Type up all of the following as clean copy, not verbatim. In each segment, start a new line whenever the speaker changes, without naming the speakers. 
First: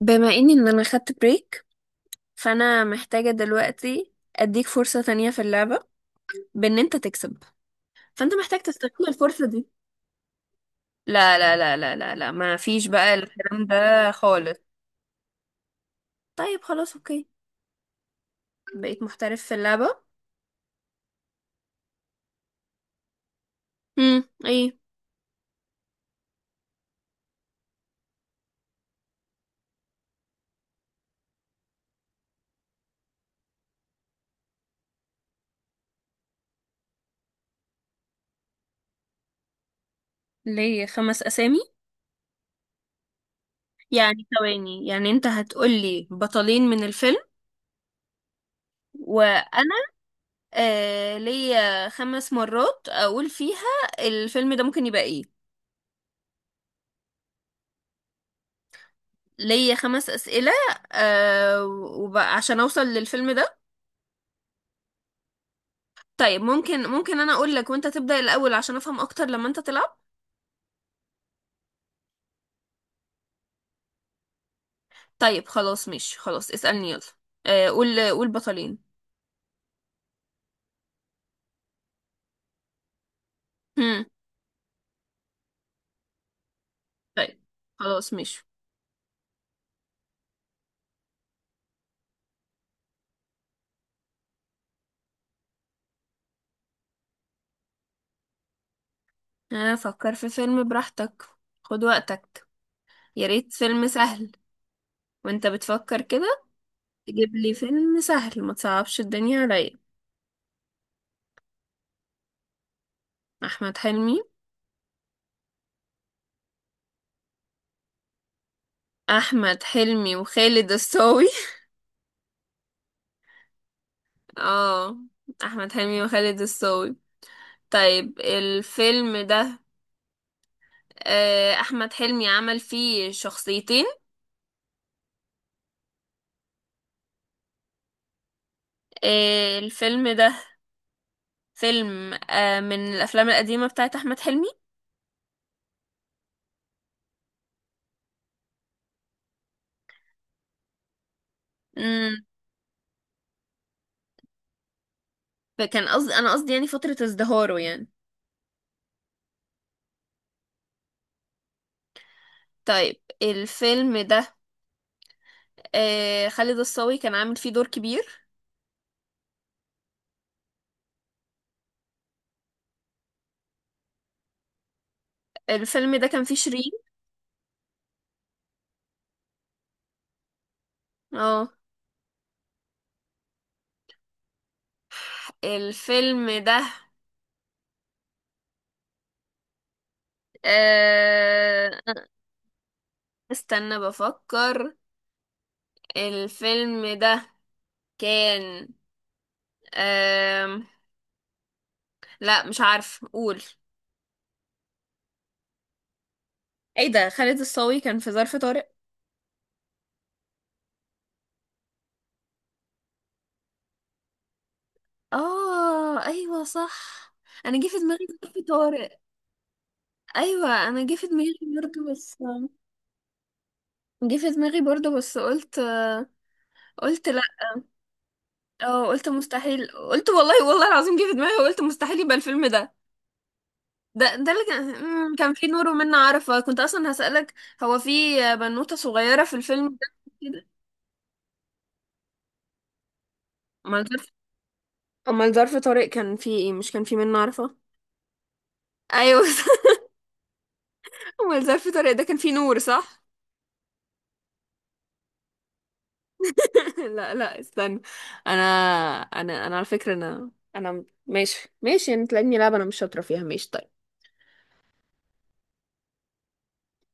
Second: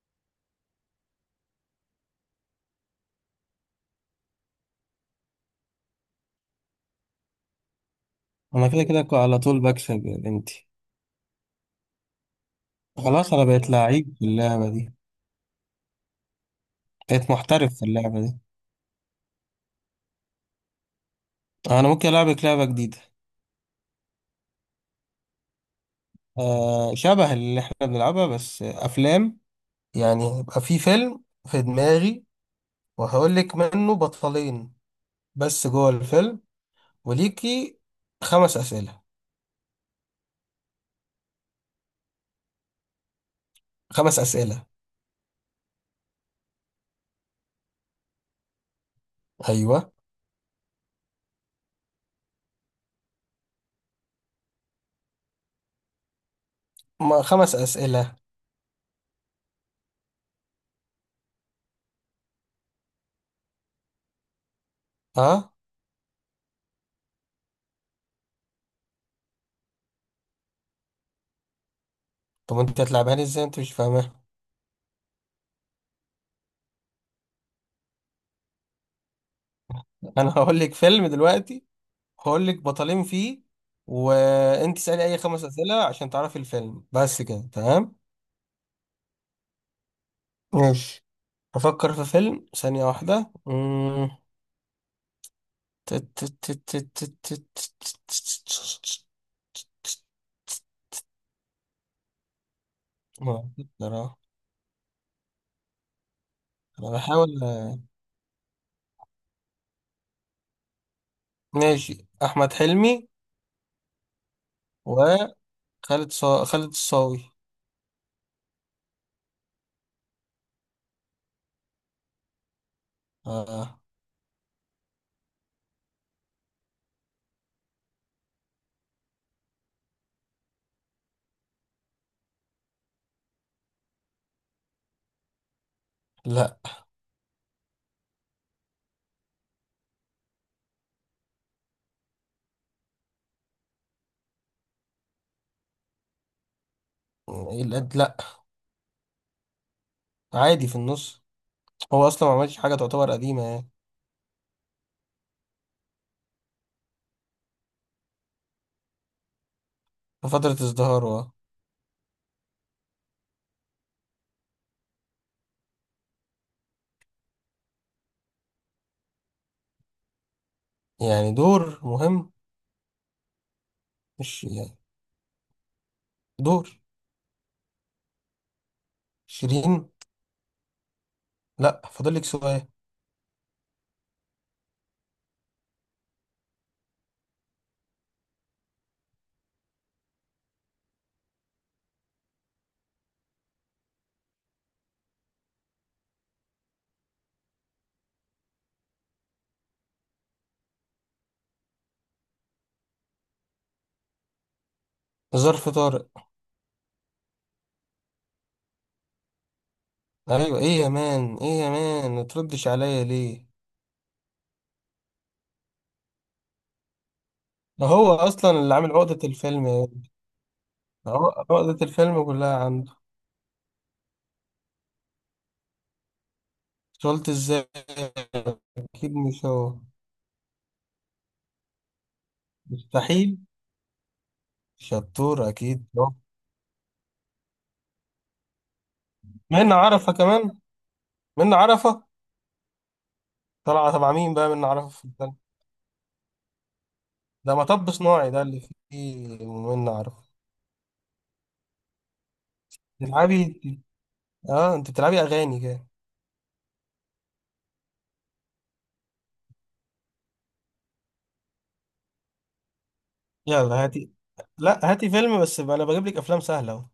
بما اني انا خدت بريك، فانا محتاجة دلوقتي اديك فرصة تانية في اللعبة، بان انت تكسب. فانت محتاج
انا كده كده
تستغل
ك- على
الفرصة
طول
دي.
بكسب يا بنتي.
لا لا لا لا لا لا، ما فيش بقى
خلاص، انا
الكلام
بقيت
ده
لعيب في
خالص.
اللعبة دي،
طيب خلاص اوكي.
بقيت محترف في اللعبة دي.
بقيت محترف في اللعبة.
انا ممكن العبك لعبة جديدة.
ايه؟
آه، شبه اللي احنا بنلعبها بس افلام. يعني يبقى في فيلم في دماغي، وهقول لك منه بطلين بس جوه الفيلم، وليكي خمس اسئلة.
ليه خمس اسامي؟
خمس
يعني
اسئلة.
ثواني، يعني انت هتقولي بطلين من الفيلم وانا؟
ايوه.
آه، ليا خمس مرات اقول فيها الفيلم ده ممكن يبقى ايه.
ما خمس اسئلة.
ليا خمس أسئلة. آه، وبقى عشان أوصل للفيلم ده.
اه.
طيب ممكن، ممكن أنا أقول لك وأنت تبدأ الأول عشان أفهم أكتر لما أنت تلعب؟
طب انت هتلعبها لي ازاي؟ انت مش فاهمها.
طيب خلاص ماشي، خلاص اسألني يلا. آه، قول قول بطلين.
انا هقول لك فيلم دلوقتي، هقول لك بطلين فيه،
هم.
وانت اسالي اي خمس اسئله عشان تعرفي الفيلم، بس
طيب
كده تمام.
خلاص ماشي.
ماشي. افكر في فيلم ثانيه واحده. تت- تت- تت- تت- تت- تت-
آه، فكر في فيلم براحتك، خد وقتك، يا
ما
ريت فيلم
أقدر. أهو.
سهل. وأنت بتفكر كده
انا بحاول.
تجيب لي فيلم سهل، ما تصعبش الدنيا عليا.
ماشي، احمد حلمي
أحمد حلمي.
وخالد، خالد الصاوي.
أحمد حلمي وخالد الصاوي.
آه.
اه، أحمد حلمي وخالد الصاوي. طيب الفيلم ده، آه، أحمد حلمي عمل فيه شخصيتين.
لا.
آه، الفيلم ده فيلم آه، من الأفلام القديمة بتاعت أحمد حلمي.
لا، عادي في النص. هو
مم.
اصلا ما عملش حاجه تعتبر قديمه يعني.
فكان قصدي، أنا قصدي يعني فترة ازدهاره يعني.
في فتره ازدهاره، آه.
طيب الفيلم ده، آه، خالد الصاوي كان عامل فيه دور كبير.
يعني دور مهم، مش يعني
الفيلم ده كان فيه شيرين.
دور. شيرين.
اه.
لا، فاضل لك سؤال.
الفيلم ده، آه، استنى بفكر. الفيلم ده كان، لا مش عارف قول.
ظرف طارق.
ايه ده، خالد الصاوي كان في ظرف طارق؟
ايوه، ايه يا مان؟ ايه يا مان؟ ما تردش عليا ليه؟
اه ايوه صح، انا جه في
ده
دماغي
هو
ظرف
اصلا اللي عامل
طارق.
عقدة الفيلم يا ابني.
ايوه انا جه في دماغي
عقدة
برضه بس،
الفيلم كلها عنده.
جه في دماغي برضه بس قلت، قلت لا.
قلت ازاي؟
اه قلت
اكيد مش
مستحيل،
هو،
قلت والله والله العظيم جه في دماغي وقلت مستحيل يبقى الفيلم ده.
مستحيل.
ده ده اللي كان كان
شطور،
فيه نور
اكيد
ومنة
هو.
عارفة، كنت اصلا هسألك. هو في بنوتة صغيرة في الفيلم
منة
ده
عرفة
كده.
كمان. منة عرفة
امال
طالعة
ظرف،
تبع مين بقى منة عرفة في
امال
الفيلم؟
ظرف طارق كان فيه ايه؟ مش كان فيه منة
ده
عارفة؟
مطب صناعي، ده اللي
ايوه.
فيه منة عرفة.
هو الزرع في طريق ده كان فيه نور صح؟
بتلعبي؟ اه انت بتلعبي اغاني كده.
لا لا استنى، انا، انا على فكرة، انا ماشي ماشي انت، لاني لعبة انا مش شاطرة فيها. ماشي طيب.
يلا هاتي. لا هاتي فيلم بس بقى، انا بجيب لك افلام سهله اهو.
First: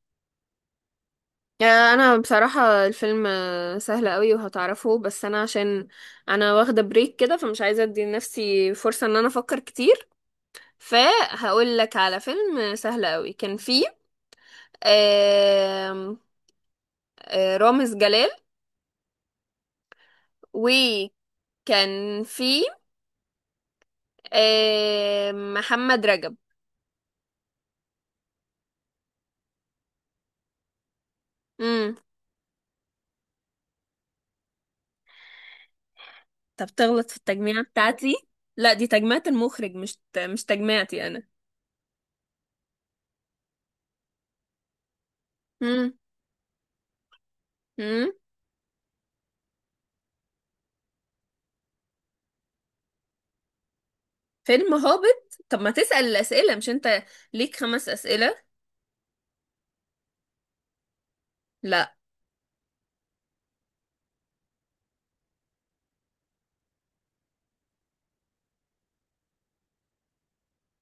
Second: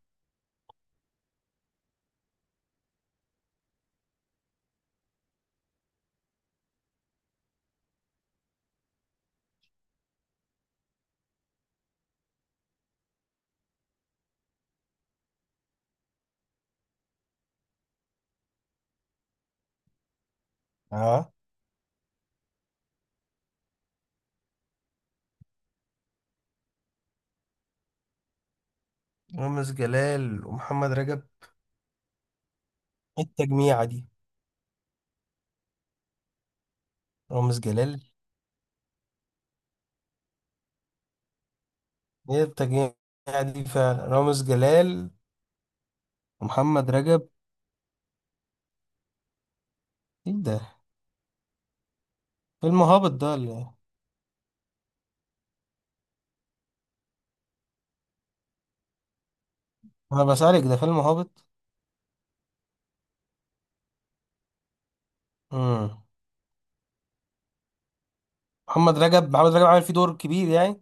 آه، انا بصراحة الفيلم آه، سهل قوي وهتعرفه، بس انا عشان انا واخدة بريك كده، فمش عايزة ادي لنفسي فرصة ان انا افكر كتير. فهقول لك على فيلم آه، سهل قوي، كان فيه آم، آه، رامز جلال،
اه،
وكان فيه آم، محمد رجب.
رامز جلال ومحمد رجب؟
مم.
إيه التجميعه دي؟
طب تغلط في
رامز
التجميعة
جلال؟
بتاعتي؟ لا دي تجميعة المخرج، مش تجميعتي أنا.
ايه التجميعه دي فعلا؟ رامز جلال
مم.
ومحمد رجب؟
مم.
ايه ده؟ فيلم هابط ده اللي.
فيلم هابط؟ طب ما تسأل الأسئلة، مش أنت ليك خمس أسئلة؟
انا بسألك، ده فيلم هابط؟
لا.
امم محمد رجب، محمد رجب عامل فيه دور كبير يعني؟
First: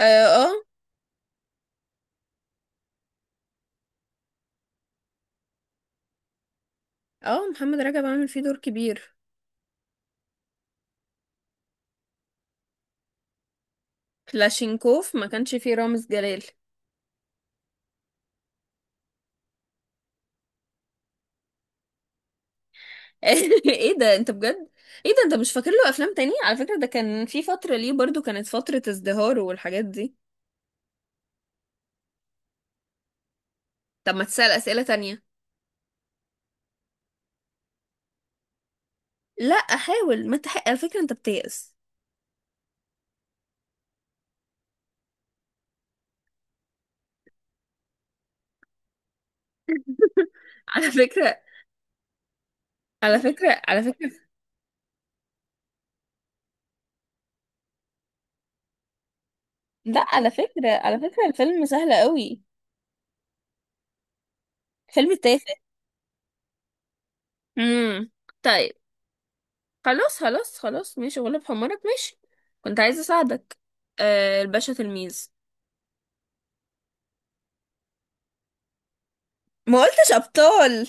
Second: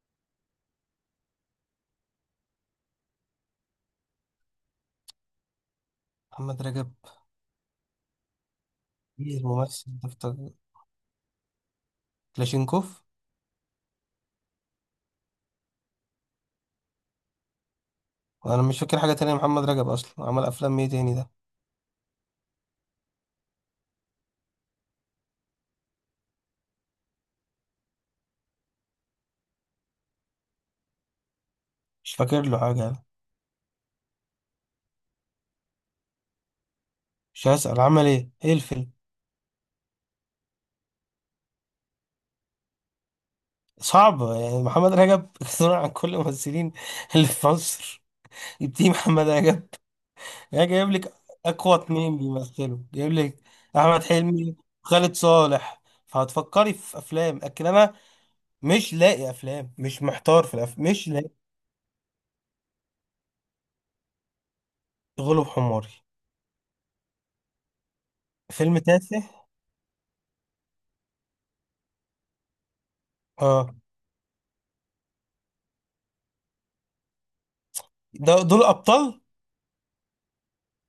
آه آه.
محمد رجب؟
آه، محمد رجب عامل فيه دور كبير.
ايه الممثل ده بتاع كلاشينكوف.
كلاشينكوف ما كانش فيه رامز جلال.
وانا مش فاكر حاجه تانية، محمد رجب اصلا عمل افلام ايه تاني ده؟
ايه ده، انت بجد؟ ايه ده، انت مش فاكر له افلام تانية؟ على فكرة ده كان في فترة، ليه برضو كانت فترة ازدهاره والحاجات دي.
مش فاكر له حاجه يعني.
طب ما تسأل أسئلة تانية.
مش هسأل عمل ايه، ايه الفيلم؟
لا احاول، ما تحق، على فكرة انت بتيأس.
صعبة يعني. محمد رجب صنع عن كل الممثلين اللي في مصر. يبتدي محمد رجب يعني، جايب
على
لك
فكرة،
أقوى اتنين بيمثلوا، جايب
على
لك
فكرة، على
أحمد
فكرة.
حلمي، خالد صالح، فهتفكري في أفلام. لكن أنا مش لاقي أفلام، مش
لا على
محتار في
فكرة،
الأفلام،
على
مش
فكرة
لاقي.
الفيلم سهل قوي، فيلم
غلب
تافه.
حماري.
امم. طيب.
فيلم تافه.
خلاص خلاص خلاص ماشي، غلب حمارك ماشي. كنت عايزة اساعدك.
اه،
آه، الباشا تلميذ.
ده دول أبطال.
ما قلتش ابطال.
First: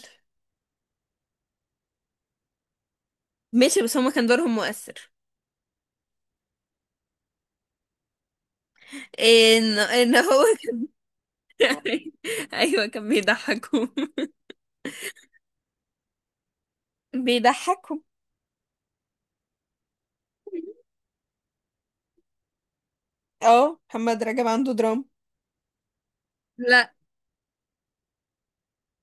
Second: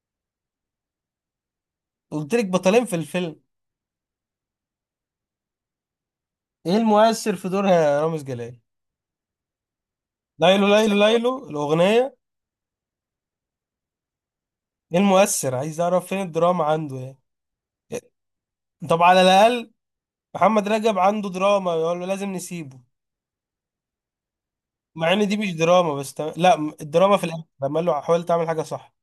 قلت لك بطلين في الفيلم.
ماشي بس هما كان دورهم مؤثر.
إيه المؤثر في دورها يا رامز جلال؟
ان ان هو.
ليلو ليلو ليلو الأغنية.
ايوه كان بيضحكوا،
إيه المؤثر؟ عايز أعرف فين الدراما عنده يعني.
بيضحكهم.
طب على الأقل محمد رجب عنده دراما، يقول له لازم نسيبه.
اه، محمد رجب عنده دراما.
مع ان دي مش دراما بس لا،
لا.
الدراما في الاخر لما قال له حاول تعمل حاجه صح.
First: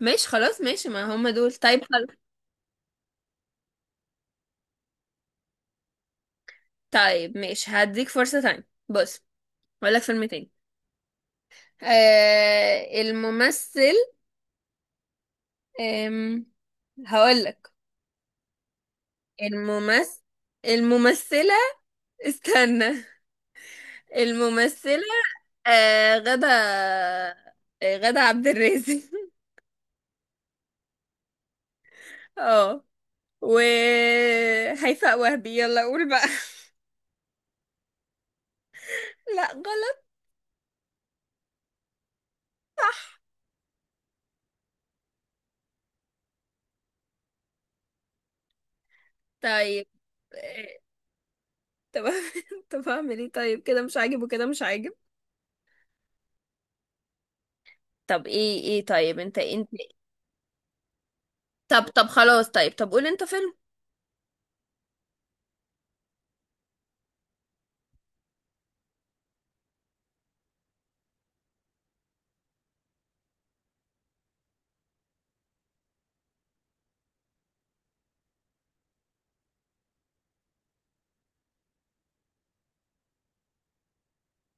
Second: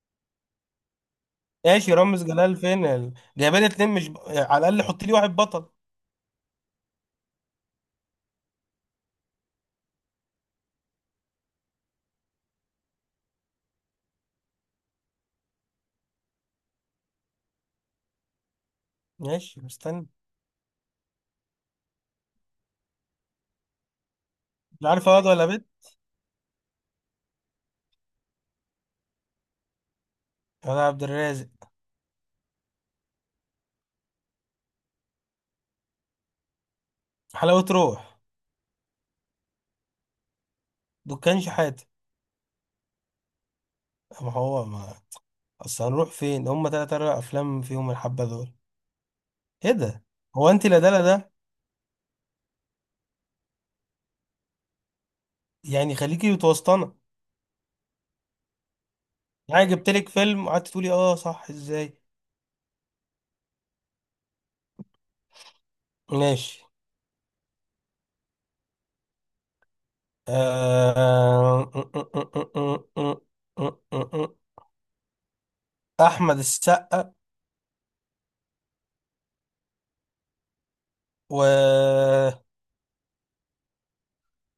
ماشي خلاص، ماشي، ما هم دول، طيب
ماشي،
خلاص.
رامز جلال فين؟ جايبه لي اتنين مش على الاقل حط لي واحد بطل.
طيب ماشي، هديك فرصة تانية. بص، هقول لك فيلم تاني. آه الممثل، آم، هقولك
ماشي، مستني.
الممثل، الممثلة. استنى،
مش
الممثلة
عارف واد ولا بنت.
آه، غدا، آه، غدا عبد الرازق.
انا عبد الرازق.
اه، و هيفاء وهبي. يلا قول بقى.
حلاوه روح.
لا غلط.
دكان شحاته. ما هو ما اصل هنروح فين، هم تلات اربع افلام فيهم الحبه دول. ايه
طيب
ده؟ هو
آه،
انت، لا ده، لا ده.
طب. طب اعمل ايه؟ طيب كده مش عاجب وكده مش عاجب.
يعني خليكي متوسطنه.
طب ايه، ايه، طيب انت
يعني
انت.
جبت لك فيلم وقعدت تقولي اه صح
طب
ازاي.
طب خلاص، طيب طب قول انت فيلم.
ماشي. آه، احمد السقا و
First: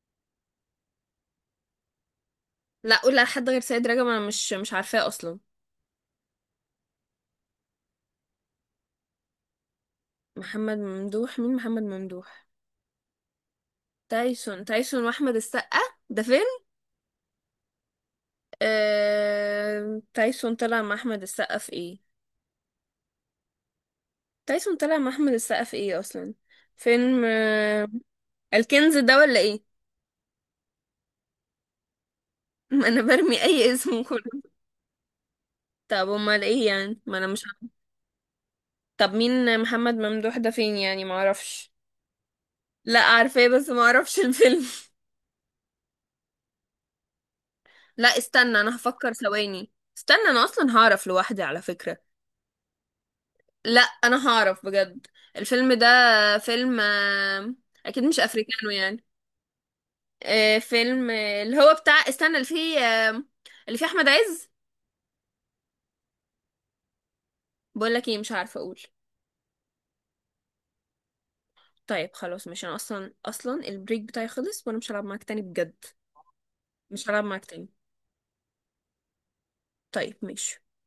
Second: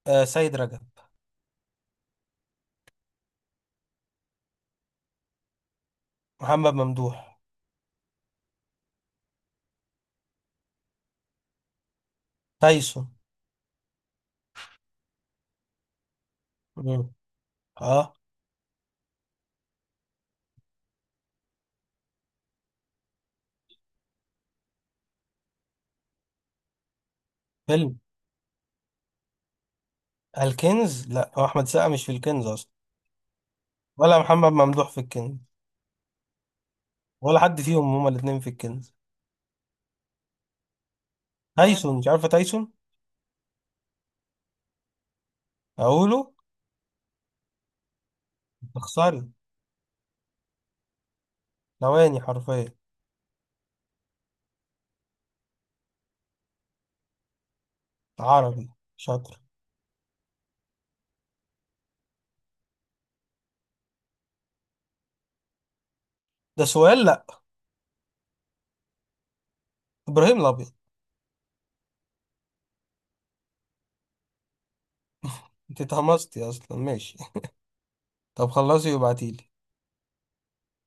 سيد رجب.
لا قول لحد غير سيد رجب، انا مش عارفاه اصلا.
محمد ممدوح.
محمد ممدوح، مين محمد ممدوح؟
تايسون.
تايسون. تايسون واحمد السقا، ده فيلم؟
مم. اه.
آه... تايسون طلع مع احمد السقا في ايه؟ تايسون طلع مع احمد السقا في ايه اصلا؟ فيلم آه...
فيلم
الكنز ده ولا ايه؟
الكنز. لا هو احمد السقا مش في الكنز اصلا.
ما انا برمي اي اسم
ولا
كله.
محمد ممدوح في الكنز.
طب امال ايه؟ يعني ما انا
ولا
مش
حد
عارفة.
فيهم. هما الاثنين في الكنز.
طب مين محمد ممدوح ده؟ فين يعني؟ ما اعرفش.
تايسون؟ مش عارفه تايسون؟
لا عارفاه، بس ما اعرفش الفيلم.
اقوله.
لا استنى، انا هفكر
تخسري.
ثواني. استنى انا اصلا هعرف لوحدي على فكرة.
ثواني حرفيا.
لا انا هعرف بجد. الفيلم ده فيلم آه، اكيد مش افريكانو
عربي.
يعني.
شاطر.
آه، فيلم آه، اللي هو بتاع استنى، اللي فيه آه، اللي فيه احمد عز.
ده سؤال، لا.
بقول لك ايه، مش عارفه اقول.
ابراهيم الابيض.
طيب خلاص، مش انا اصلا اصلا البريك بتاعي خلص وانا مش هلعب معاك تاني
انت
بجد.
اتهمستي اصلا،
مش
ماشي.
هلعب معاك تاني.
طب خلصي وابعتيلي.
طيب ماشي.